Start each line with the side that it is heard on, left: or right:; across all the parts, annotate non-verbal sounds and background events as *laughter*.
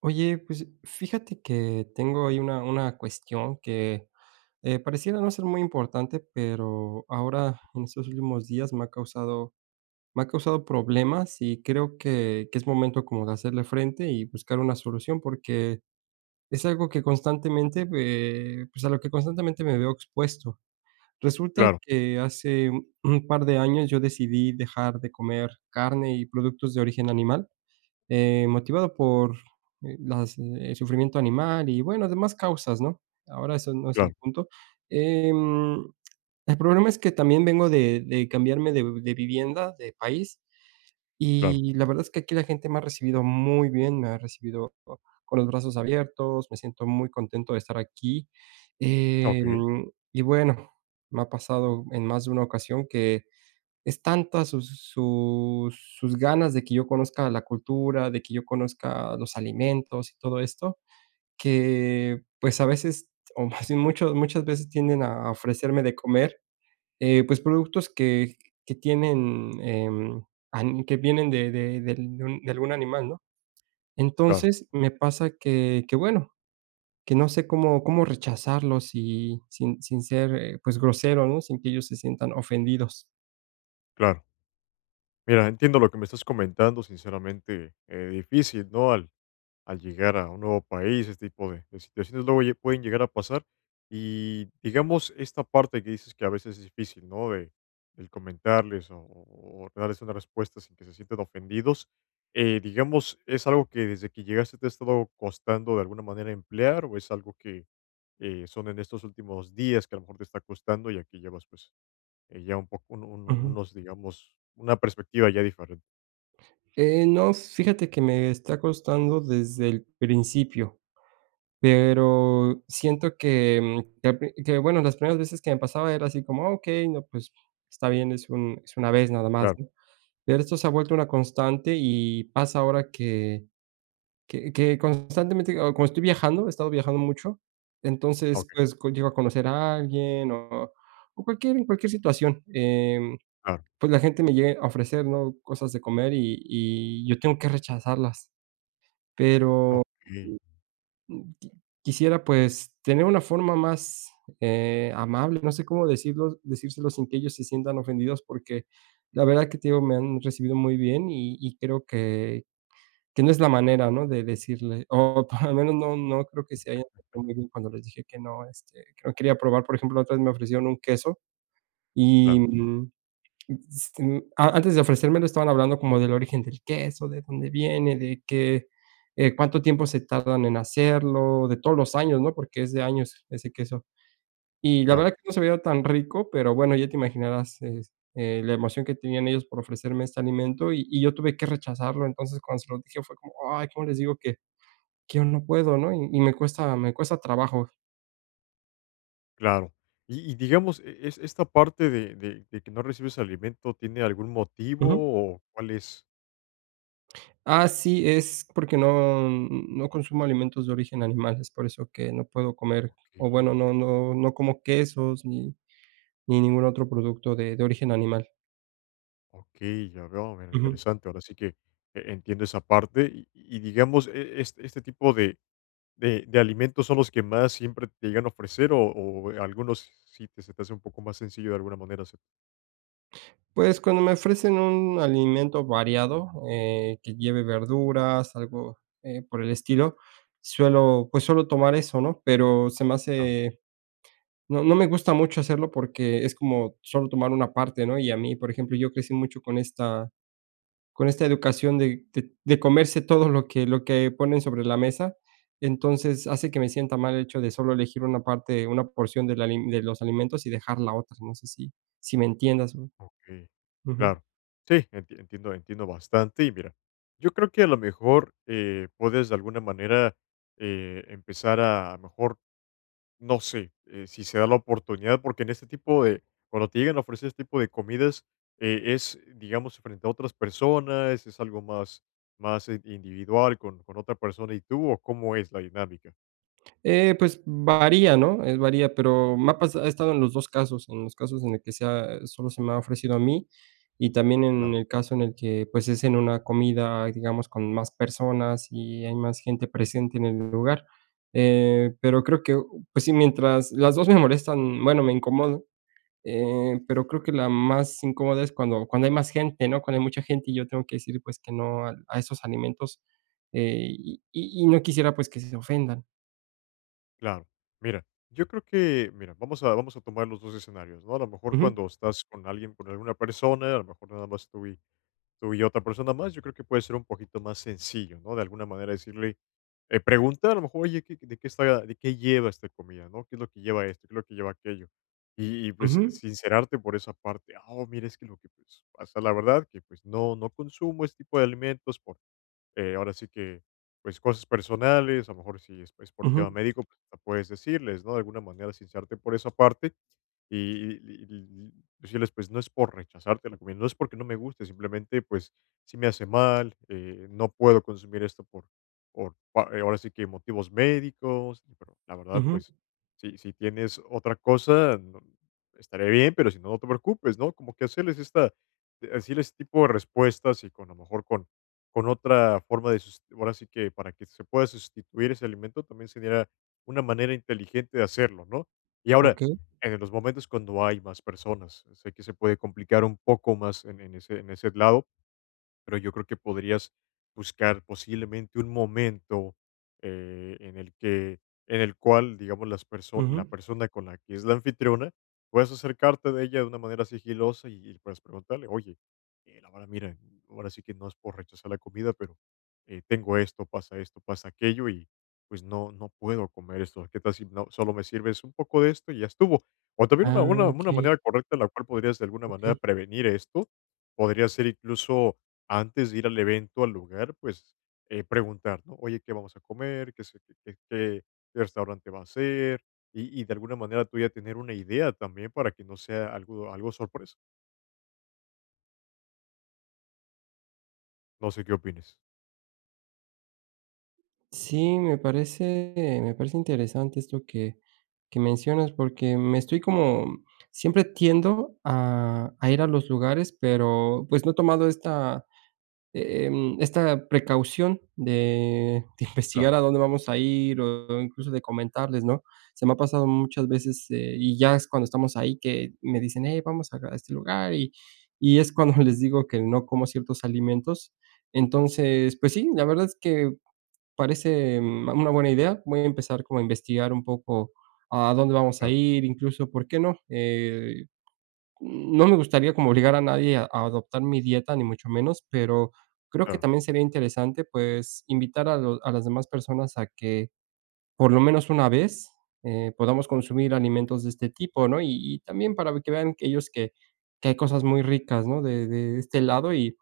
right: Oye, pues fíjate que tengo ahí una cuestión que pareciera no ser muy importante, pero ahora en estos últimos días me ha causado problemas y creo que es momento como de hacerle frente y buscar una solución porque es algo que constantemente, pues a lo que constantemente me veo expuesto. Resulta
left: Claro,
right: que hace un par de años yo decidí dejar de comer carne y productos de origen animal motivado por las, el sufrimiento animal y, bueno, demás causas, ¿no? Ahora eso no es el
left: claro,
right: punto. Em, el problema es que también vengo de cambiarme de vivienda, de país,
left: claro.
right: y la verdad es que aquí la gente me ha recibido muy bien, me ha recibido con los brazos abiertos, me siento muy contento de estar aquí.
left: Okey,
right: Y bueno, me ha pasado en más de una ocasión que es tanta sus ganas de que yo conozca la cultura, de que yo conozca los alimentos y todo esto, que, pues, a veces, *laughs* o más bien mucho muchas veces tienden a ofrecerme de comer, pues, productos que tienen, ani que vienen de algún animal, ¿no?
left: claro,
right: Entonces, me pasa que, bueno, que no sé cómo rechazarlos y sin ser, pues, grosero, ¿no? Sin que ellos se sientan ofendidos.
left: claro. Mira, entiendo lo que me estás comentando, sinceramente, difícil, ¿no? Al llegar a un nuevo país, este tipo de situaciones luego lle pueden llegar a pasar. Y, digamos, esta parte que dices que a veces es difícil, ¿no? De el comentarles o darles una respuesta sin que se sientan ofendidos, digamos, ¿es algo que desde que llegaste te ha estado costando de alguna manera emplear o es algo que, son en estos últimos días que a lo mejor te está costando y aquí llevas, pues ya un poco un
right: Ujú.
left: unos, digamos, una perspectiva ya diferente.
right: No, fíjate que me está costando desde el principio, pero siento que, que al pri que, bueno, las primeras veces que me pasaba era así como: "Ah, okey, no, pues está bien, es un es una vez nada más",
left: Claro,
right: ¿no? Pero esto se ha vuelto una constante y pasa ahora que que constantemente, o como estoy viajando, he estado viajando mucho, entonces,
left: okey,
right: pues, co llego a conocer a alguien o cualquier en cualquier situación,
left: claro,
right: pues, la gente me llega a ofrecer, ¿no?, cosas de comer y yo tengo que rechazarlas. Pero,
left: okey,
right: mm, qui quisiera, pues, tener una forma más, amable, no sé cómo decirlo decírselo sin que ellos se sientan ofendidos, porque la verdad que, te digo, me han recibido muy bien y creo que no es la manera, ¿no?, de decirle, o *laughs* por lo menos no creo que se hayan portado muy bien cuando les dije que no, este, que no quería probar. Por ejemplo, la otra vez me ofrecieron un queso y,
left: claro,
right: mm S mm, a antes de ofrecérmelo, estaban hablando como del origen del queso, de dónde viene, de qué, cuánto tiempo se tardan en hacerlo, de todos los años, ¿no? Porque es de años ese queso. Y la
left: claro,
right: verdad que no se veía tan rico, pero bueno, ya te imaginarás, es, la emoción que tenían ellos por ofrecerme este alimento, y yo tuve que rechazarlo. Entonces, cuando se lo dije, fue como, ay, ¿cómo les digo que yo no puedo, no? Y y me cuesta trabajo.
left: claro. Y digamos, es esta parte de que no recibes alimento, ¿tiene algún motivo
right: Ujú.
left: o cuál es?
right: Ah, sí, es porque no consumo alimentos de origen animal, es por eso que no puedo comer, o bueno,
left: Okey,
right: no como quesos ni ningún otro producto de origen animal.
left: okey, ya veo, mira,
right: Ujú.
left: interesante. Ahora sí que entiendo esa parte y digamos, este tipo de alimentos son los que más siempre te llegan a ofrecer o algunos sí te se te hace un poco más sencillo de alguna manera aceptar.
right: Pues, cuando me ofrecen un alimento variado, que lleve verduras, algo, por el estilo, suelo tomar eso, ¿no? Pero se me hace no me gusta mucho hacerlo porque es como solo tomar una parte, ¿no? Y a mí, por ejemplo, yo crecí mucho con esta educación de comerse todo lo que ponen sobre la mesa. Entonces, hace que me sienta mal el hecho de solo elegir una parte, una porción del ali de los alimentos y dejar la otra. No sé si si me entiendas, ¿no?
left: Ok,
right: Ujú.
left: claro. Sí, entiendo bastante y mira, yo creo que a lo mejor, puedes de alguna manera, empezar a lo mejor, no sé, si se da la oportunidad, porque en este tipo de cuando te llegan a ofrecer este tipo de comidas, es, digamos, frente a otras personas, es algo más, individual con otra persona y tú, ¿o cómo es la dinámica?
right: Pues varía, ¿no? Varía, pero ha estado en los 2 casos, en los casos en el que sea solo se me ha ofrecido a mí, y también en
left: Claro.
right: el caso en el que, pues, es en una comida, digamos, con más personas y hay más gente presente en el lugar. Pero creo que, pues sí, mientras las 2 me molestan, bueno, me incomodan, pero creo que la más incómoda es cuando hay más gente, ¿no? Cuando hay mucha gente y yo tengo que decir, pues, que no al a esos alimentos, y y no quisiera, pues, que se ofendan.
left: Claro. Mira, yo creo que, mira, vamos a tomar los dos escenarios, ¿no? A lo mejor
right: Ujú.
left: cuando estás con alguien, con alguna persona, a lo mejor nada más tú y otra persona más, yo creo que puede ser un poquito más sencillo, ¿no? De alguna manera decirle, preguntar a lo mejor, oye, ¿De qué lleva esta comida, ¿no? ¿Qué es lo que lleva esto? ¿Qué es lo que lleva aquello? Y, pues
right: Ujú,
left: sincerarte por esa parte, ah, oh, mira, es que lo que pues, pasa, la verdad, que pues no consumo este tipo de alimentos por ahora sí que, pues, cosas personales, a lo mejor si es por el tema
right: ujú,
left: médico, pues, hasta puedes decirles, ¿no? De alguna manera sincerarte por esa parte y decirles, pues, no es por rechazarte la comida, no es porque no me guste, simplemente, pues, si me hace mal, no puedo consumir esto ahora sí que motivos médicos, pero la verdad,
right: ujú,
left: pues, si tienes otra cosa, estaré bien, pero si no, no te preocupes, ¿no? Como que hacerles esta, decirles este tipo de respuestas y con a lo mejor con otra forma de sus ahora sí que para que se pueda sustituir ese alimento también sería una manera inteligente de hacerlo, ¿no? Y ahora,
right: okey,
left: en los momentos cuando hay más personas, sé que se puede complicar un poco más en ese lado, pero yo creo que podrías buscar posiblemente un momento eh, en el que, en el cual, digamos, la
right: ujú.
left: persona con la que es la anfitriona, puedas acercarte de ella de una manera sigilosa y puedas preguntarle, oye, la verdad, mira, ahora sí que no es por rechazar la comida, pero tengo esto, pasa aquello y pues no puedo comer esto. ¿Qué tal si no, solo me sirves un poco de esto y ya estuvo? O también una,
right: Ah,
left: una, una
right: okey,
left: manera correcta en la cual podrías de alguna manera
right: okey.
left: prevenir esto, podría ser incluso antes de ir al evento, al lugar, pues, preguntar, ¿no? Oye, ¿qué vamos a comer? ¿Qué se qué qué qué restaurante va a ser? Y de alguna manera tú ya tener una idea también para que no sea algo sorpresa. No sé qué opines.
right: Sí, me parece interesante esto que mencionas, porque me estoy como siempre tiendo a ir a los lugares, pero, pues, no he tomado esta esta precaución de *laughs* de investigar
left: Claro,
right: a dónde vamos a ir o incluso de comentarles, ¿no? Se me ha pasado muchas veces, y ya es cuando estamos ahí que me dicen: "Hey, vamos a este lugar", y es cuando *laughs* les digo que no como ciertos alimentos. Entonces, pues sí, la verdad es que parece, una buena idea. Voy a empezar como a investigar un poco a dónde vamos a
left: claro,
right: ir, incluso, ¿por qué no? No me gustaría como obligar a nadie a adoptar mi dieta, ni mucho menos, pero creo que
left: claro,
right: también sería interesante, pues, invitar a las demás personas a que, por lo menos una vez, podamos consumir alimentos de este tipo, ¿no? Y también para que vean que hay cosas muy ricas, ¿no? De este lado y,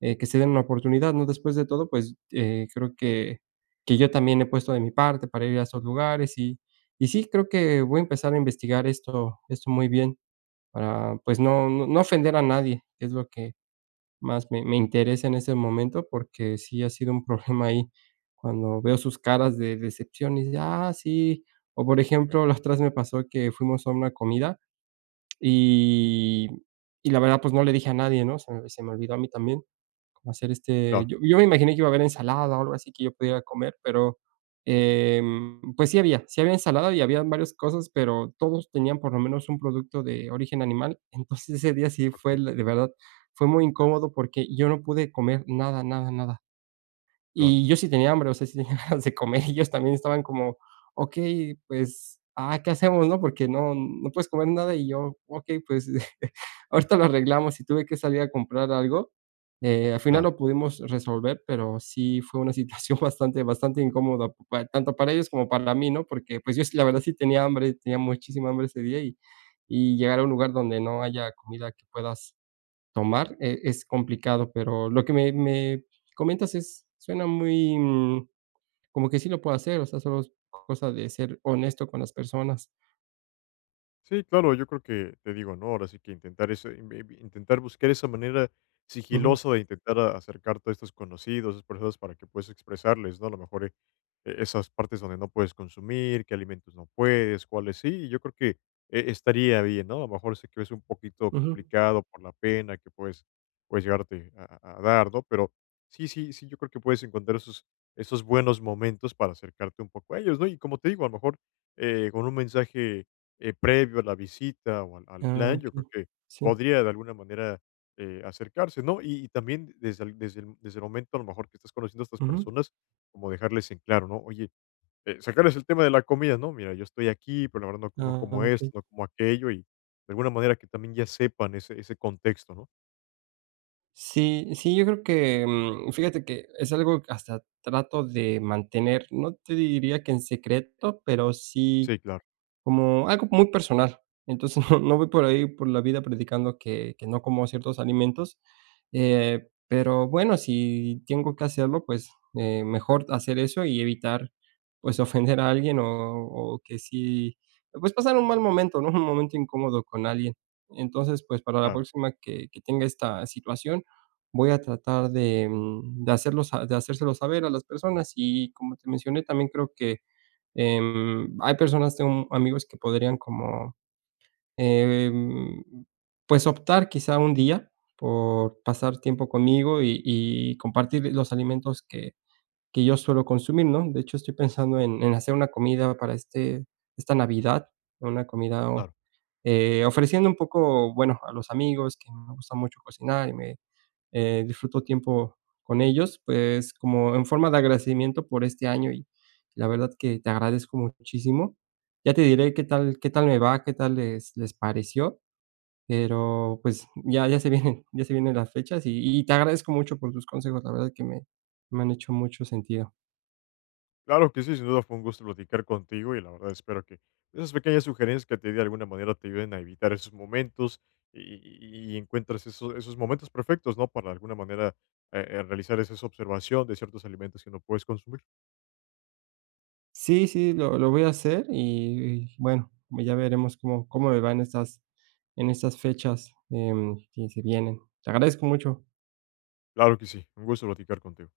right: que se den una oportunidad, ¿no? Después de todo, pues, creo que yo también he puesto de mi parte para ir a esos lugares y sí, creo que voy a empezar a investigar esto muy bien. Para, pues, no ofender a nadie, que es lo que más me me interesa en ese momento, porque sí ha sido un *laughs* problema ahí, cuando veo sus caras de decepción y dice: "Ah, sí". O, por ejemplo, la otra vez me pasó que fuimos a una comida y la verdad, pues, no le dije a nadie, ¿no? Se me olvidó a mí también como hacer este
left: claro.
right: yo me imaginé que iba a haber ensalada o algo así que yo pudiera comer, pero, pues sí había ensalada y había varias cosas, pero todos tenían por lo menos un producto de origen animal. *laughs* Entonces, ese día sí fue,
left: Okey,
right: de verdad, fue muy incómodo porque yo no pude comer nada, nada, nada.
left: claro,
right: Y yo sí tenía hambre, o sea, sí tenía *laughs* ganas de comer, y ellos también estaban como: "Okey, pues, ah, ¿qué hacemos?", ¿no? Porque no puedes comer nada, y yo: "Okey, pues, *laughs* ahorita lo arreglamos", y tuve que salir a comprar algo. Al final
left: claro.
right: lo pudimos resolver, pero sí fue una situación *laughs* bastante incómoda, pa tanto para ellos como para mí, ¿no? Porque, pues, yo sí, la verdad, sí tenía hambre, tenía muchísima hambre ese día, y llegar a un lugar donde no haya comida que puedas tomar, es complicado, pero lo que me comentas es suena muy, como que sí lo puedo hacer, o sea, solo es cosa de ser honesto con las personas.
left: Sí, claro, yo creo que te digo, ¿no? Ahora sí que intentar eso, intentar buscar esa manera
right: Ujú,
left: sigilosa de intentar acercarte a estos conocidos, esas personas para que puedas expresarles, ¿no? A lo mejor esas partes donde no puedes consumir, qué alimentos no puedes, cuáles sí, yo creo que estaría bien, ¿no? A lo mejor sé que es un poquito
right: ujú.
left: complicado por la pena que puedes llegarte a, a dar, ¿no? Pero sí, sí, sí, yo creo que puedes encontrar esos buenos momentos para acercarte un poco a ellos, ¿no? Y como te digo, a lo mejor con un mensaje previo a la visita o al
right: Ah,
left: plan, yo
right: okey.
left: creo que
right: Sí.
left: podría de alguna manera acercarse, ¿no? Y también desde el momento a lo mejor que estás conociendo a estas
right: Ujú.
left: personas, como dejarles en claro, ¿no? Oye, sacarles el tema de la comida, ¿no? Mira, yo estoy aquí, pero la verdad no
right: Ah,
left: como esto,
right: okey.
left: no como aquello, y de alguna manera que también ya sepan ese contexto, ¿no?
right: Sí, sí, yo creo que, fíjate que es algo que hasta trato de mantener, no te diría que en secreto, pero sí
left: Sí, claro,
right: como algo muy personal. Entonces, *laughs* no voy por ahí por la vida predicando que no como ciertos alimentos, pero bueno, si tengo que hacerlo, pues, mejor hacer eso y evitar, pues, *laughs* ofender a alguien o que sí, pues, pasar un mal momento, ¿no? *laughs* Un momento incómodo con alguien. Entonces, pues, para la
left: claro,
right: próxima que tenga esta situación, voy a tratar de, mm, de hacerlo sa de hacérselo saber a las personas. Y como te mencioné, también creo que hay personas, tengo amigos que podrían como, em, pues, optar quizá un día por pasar tiempo conmigo y compartir los alimentos que yo suelo consumir, ¿no? De hecho, estoy pensando en hacer una comida para esta Navidad, una comida,
left: claro.
right: ofreciendo un poco, bueno, a los amigos que me gusta mucho cocinar y me disfruto tiempo con ellos, pues, como en forma de agradecimiento por este año y la verdad que te agradezco muchísimo. Ya te diré qué tal me va, qué tal les pareció, pero, pues, ya se vienen las fechas y te agradezco mucho por tus consejos, la verdad que me han hecho mucho sentido.
left: Claro que sí, sin duda fue un gusto platicar contigo y la verdad espero que esas pequeñas sugerencias que te di de alguna manera te ayuden a evitar esos momentos y encuentres esos momentos perfectos, ¿no? Para de alguna manera realizar esa observación de ciertos alimentos que no puedes consumir.
right: Sí, sí, lo voy a hacer y bueno, ya veremos cómo me va en estas fechas, que se vienen. Te agradezco mucho.
left: Claro que sí, un gusto platicar contigo.